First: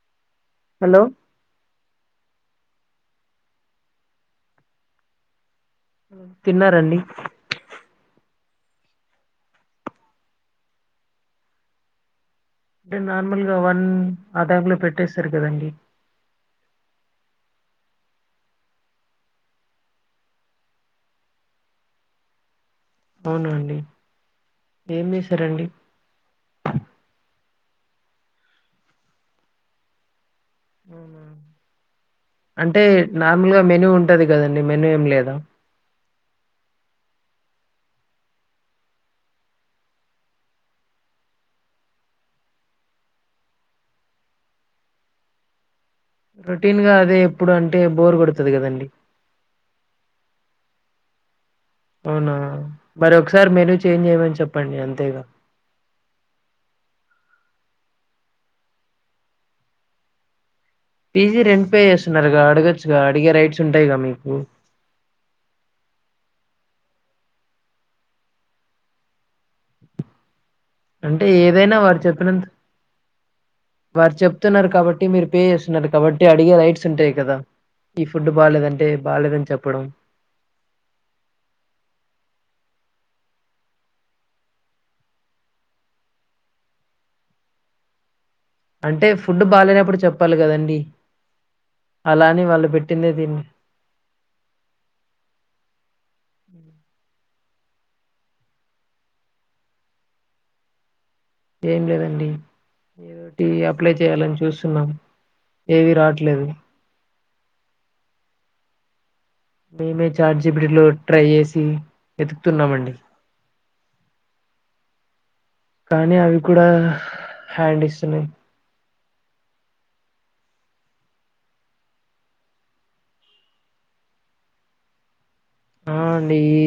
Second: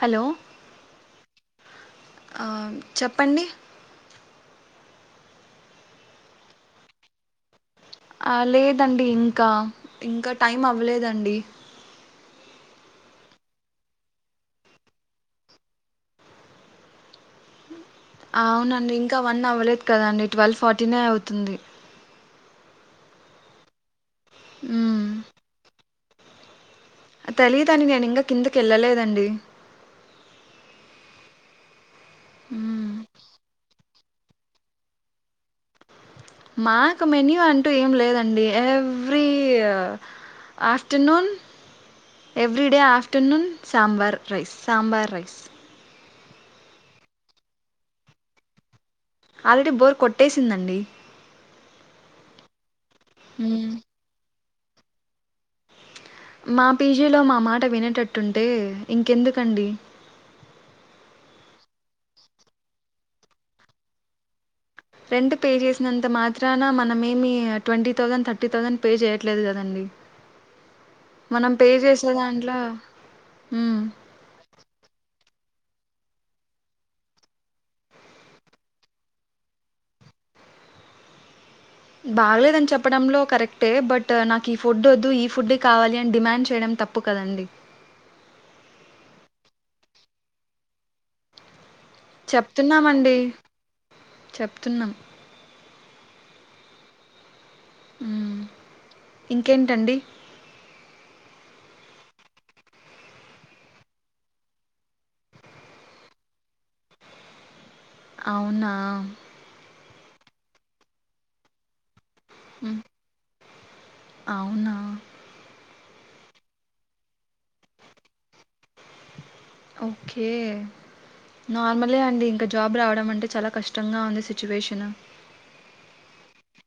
Hello hello ఆ చెప్పండి హ్మ్ తిన్నారండి ఆ లేదండి ఇంకా ఇంకా టైం అవ్వలేదండి అంటే నార్మల్గా వన్ ఆ టైం లో పెట్టేస్తారు కదండి అవునండి ఇంకా వన్ అవ్వలేదు కదండి ట్వెల్వ్ ఫార్టీనే అవుతుంది అవునా అండి ఏం ఉమ్ జేసారండి తెలీదండి నేన్ ఇంగా కిందకి ఎల్లలేదండి అవునా అంటే ఉమ్ నార్మల్ గా మెనూ ఉన్ టది కదండి మెను ఏం లేదా మాక్ మెన్యూ అంటూ ఏం లేదండి ఎవీ afternoon every day afternoon sambar rice sambar rice routine గా అదే ఎప్పుడు అంటే బోర్ కొడుతది కదండి ఆల్రెడి బోర్ కొట్టేసిందండి అవునా మరి ఒకసారి మ్మ్. మెను చేంజ్ చేయమని చెప్పండి అంతేగా మా పీజీలో మా మాట వినేటట్టుంటే ఇంకెందుకండి పీజీ రెంట్ పే చేస్తున్నారుగా అడగొచ్చుగా అడిగే రైట్స్ ఉంటాయిగా మీకు రెంట్ పే చేసినంత మాత్రాన మనంమేమి twenty thousand thirty thousand pay చేయ్యట్లేదు కదండి అంటే మనం పే ఏదైనా వార్ చేసే చెప్పినంత దాంట్లో మ్మ్ వార్ చెప్తున్నారు కాబట్టి మీరు పే చేస్తున్నారు కాబట్టి అడిగే రైట్స్ ఉంటాయి కదా ఈ ఫుడు బాలేదంటే బాలేదని చెప్పడం బాలేదని చెప్పడంలో కరెక్టే బట్ నాకు ఈ ఫుడ్ ఒద్దు ఈ ఫుడే కావాలి అని డిమాండ్ చేయడం తప్పుకదండి అంటే ఫుడ్ బాలేనప్పుడు చెప్పాలికదండి అలా అని వాళ్ళు పెట్టిందే చెప్తున్నామండి దీన్ చెప్తున్నాం ఉమ్ ఇంకేంటండి ఏం లేదండి టివి అప్లై చేయాలని చూస్తున్నాం ఏవి రాట్లేదు అవునా మేమే చార్ట్ జీపీటీలో ట్రై చేసి మ్మ్ ఎతుకుతున్నామండి అవునా కానీ అవి కూడా హ్యాండ్ ఇస్తున్నాయి ఓకే నార్మలే అండి ఇంక జాబ్ రావడం అంటే చాలా కష్టంగా ఉంది సిచ్యువేషన్ ఆ అండి ఈ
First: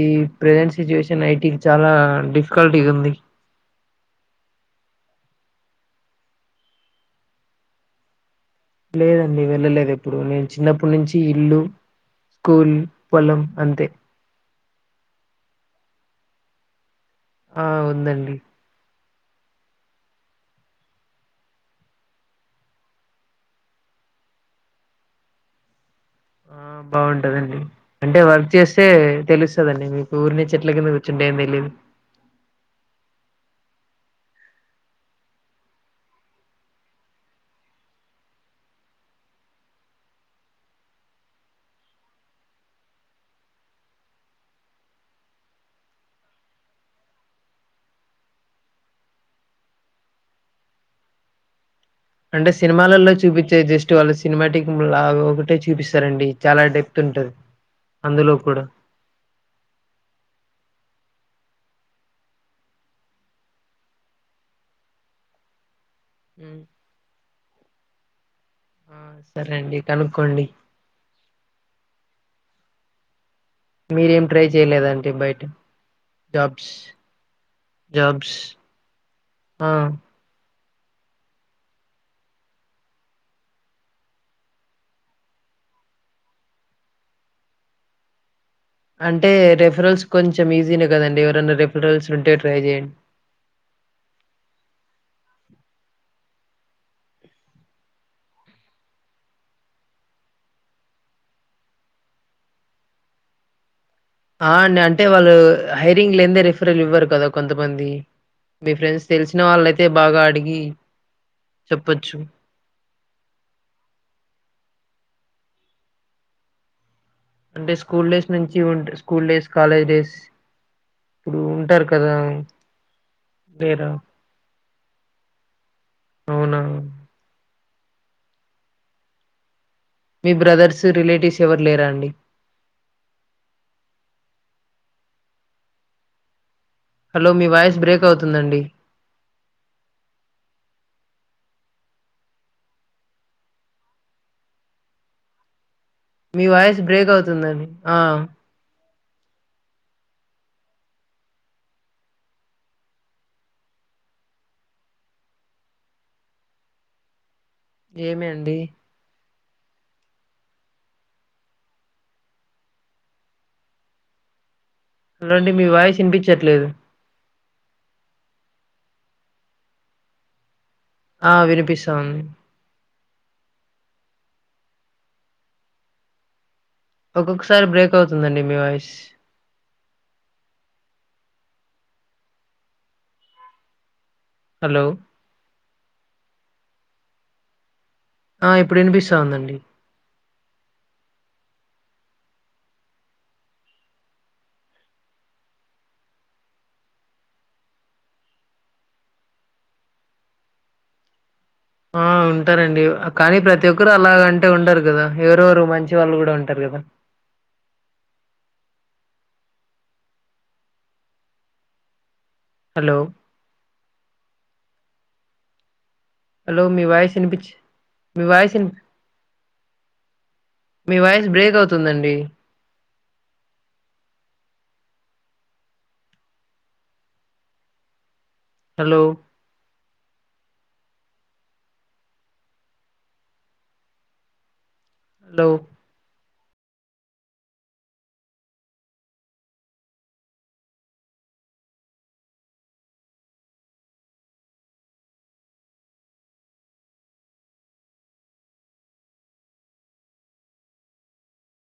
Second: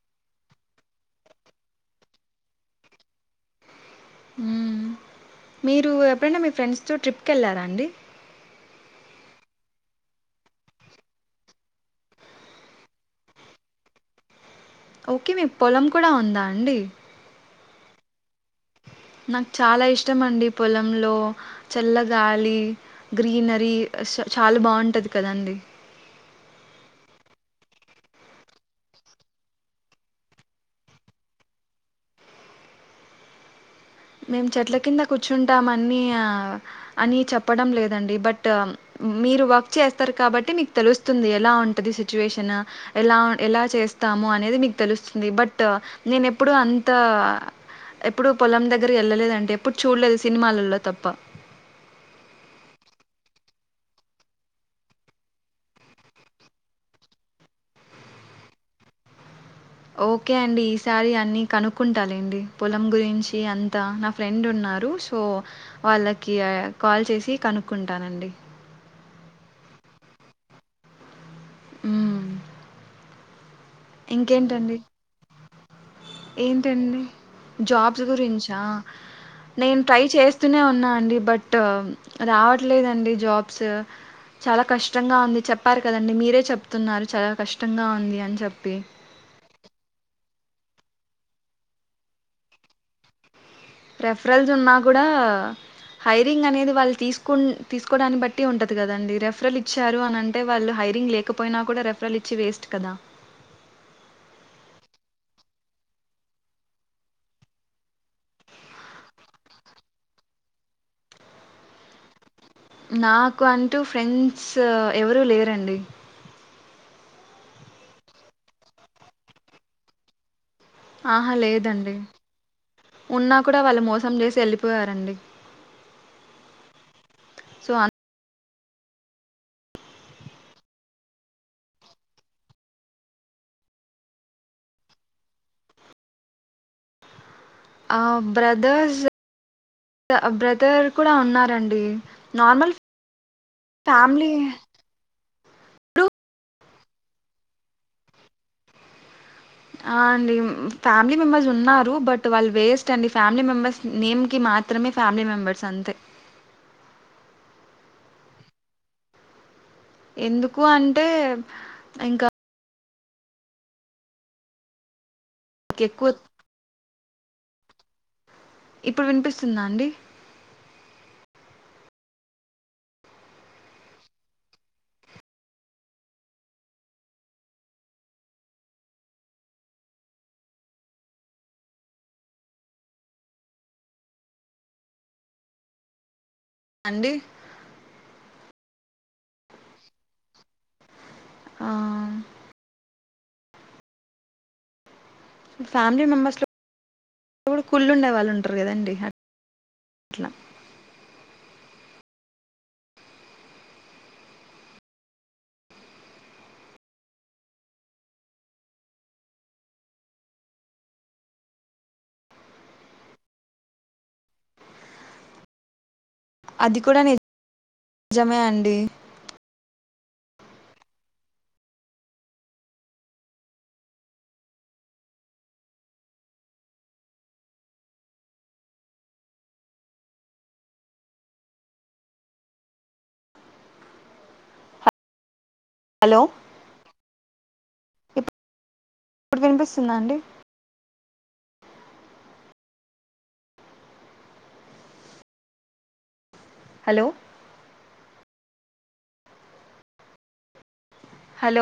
ప్రెసెంట్ సిచ్యువేషన్ ఐటికి చాలా డిఫికల్టీగుంది ఉమ్ మీరు ఎప్పుడైనా మీ ఫ్రెండ్స్ తో ట్రిప్కెళ్ళారా అండి లేదండి వెళ్ళలేదెప్పుడు నేను చిన్నప్పటి నుంచి ఇల్లు స్కూల్ పొల్లం అంతే ఒకే మీక్ పొలం కూడా ఉందా అండి ఆ ఉందండి నాక్ చాలా ఇష్టం అండి పొలంలో చల్లగాలి గ్రీనరీ చాలా బాగుంటది కదాండి ఆ బాగుంటదండి అంటే వర్క్ చేస్తే తెలుస్తదండి మీకు ఉర్నే చెట్ల కింద కూర్చుంటే ఏం తెలిదు మేము చెట్ల కింద కూర్చుంటాం అన్ని అనీ చెప్పడం లేదండి బట్ మీరు వర్క్ చేస్తారు కాబట్టి మీకు తెలుస్తుంది ఎలా ఉంటది సిచ్యువేషన్ ఎలా ఎల చే స్తాము అనేది మీకు తెలుస్తుంది బట్ నేను ఎప్పుడు అంత ఎప్పుడు పొలం దగ్గ ఏళ్ళలేదంటే ఎప్పుడు చూడలేదు సినిమాలలో తప్ప అంటే సినిమాలలో చూపించే జస్ట్ వాళ్ళు సినిమాటిక్ లాగ ఒకటే చూపిస్తారండి చాలా డెప్త్ ఉంటది అందులో కూడా ఓకే అండి ఈసారి అన్ని కనుక్కుంటాలెండి పొలం గురించి అంతా నా ఫ్రెండున్నా రు సో వాళ్ళకి ఆ హ్మ్. కాల్ చేసి కనుక్కుంటానండి ఉమ్ సరే అండి కనుక్కోండి ఉమ్ మీరేం ట్రై చేయలేదంటి బయట జాబ్స్ ఏంటండి జాబ్స్ గురించా ఆ నేను ట్రై చేస్ స్తున్న ఉన్నా అండి బట్ రావట్లేదండి జాబ్స్ చాలా కష్టంగా ఉంది చెప్పారు కదండి మీరే చెప్తున్నారు చాలా కష్టంగా ఉంది అని చెప్ అంటే రిఫరెల్స్ కొంచెం ఈజీనే కదండి ఎవరైనా రిఫరల్స్ ఉంటే ట్రై చేయం రిఫరల్స్ ఉన్నా కూడా హైరింగ్ అనేది వాళ్ళు తీసుకున్ తీసుకోడాన్ని బట్టి ఉంటది కదండి రెఫరల్ ఇచ్చారు అని అంటే వాళ్ళు హ హైరింగ్ లేకపోయినా కూడా రెఫరల్ ఇచ్చి వేస్ట్ కదా అ అండి అంటే వాళ్ళు హైరింగ్ లేందే రిఫరల్ ఇవ్వారు కదా కొంతమంది మీ ఫ్రెండ్స్ తెలిసిన వాళ్ళయితే బాగా అడిగి చెప్పచ్చు నాకు అంటూ ఫ్రెండ్స్ ఎవరూ లేరండి అంటే స్కూల్ డేస్ నుంచి ఉంట్ స్కూల్ డేస్ కాలేజ్ డేస్ ఆహా ఇప్పుడు ఉంటారు లేదండి కదా ఉన్నా కూడా వాళ్ళు లేరా మోసం చేసి ఎళ్ళిపోయారండి ఉ సో అన్ మీ బ్రదర్స్ రిలేటివ్స్ ఎవరు లేరా అండి హలో మీ వాయిస్ ఆ బ్రేక్ అవుతుందండి బ్రదర్స్ అ బ్రదర్ కూడా ఉన్నారండి నార్మల్ ఫ్యామిలీ మీ వాయిస్ బ్రేక్ అవుతుందండి ఆ ఆ అండి ఫ్యామిలీ మెంబెర్స్ ఉన్నారు బట్ వాళ్ళు వేస్ట్ అండి ఫ్యామిలీ మెంబెర్స్ నేమ్ కి మా మాత్రమే ఫ్యామిలీ మెంబర్స్ అంతే ఏమి అండి ఎందుకు అంటే ఇంకా హలో అండి మీ వాయిస్ ఎక్కువ వినిపించట్లేదు ఇప్పుడు వినిపిస్తుందా అండి ఆ వినిపిస్తుంది ఒక్కొక్కసారి బ్రేక్ అవుతుందండి మీ వాయిస్ హలో అండి ఆ ఇప్పుడు వినిపిస్తా ఉందండి ఆ ఫ్యామిలీ మెంబర్స్ లో కూడ కుళ్ళుండేవాళ్ళు ఉంటరు కదండి అ అట్లా ఆ ఉంటారండి కానీ ప్రతి ఒక్కరు అలాగా అంటే ఉండరు కదా ఎవరో ఓరు మంచి వాళ్ళు కూడా ఉంటారు ద హలో హలో అది మీ కూడా వాయిస్ వినిపిచ్ మీ నిజమే వాయిస్ విన్ అండి మీ వాయిస్ బ్రేక్ అవుతుందండి హలో హలో హలో ఇప్ ఇప్పుడు వినిపిస్తుందా అండి హలో హలో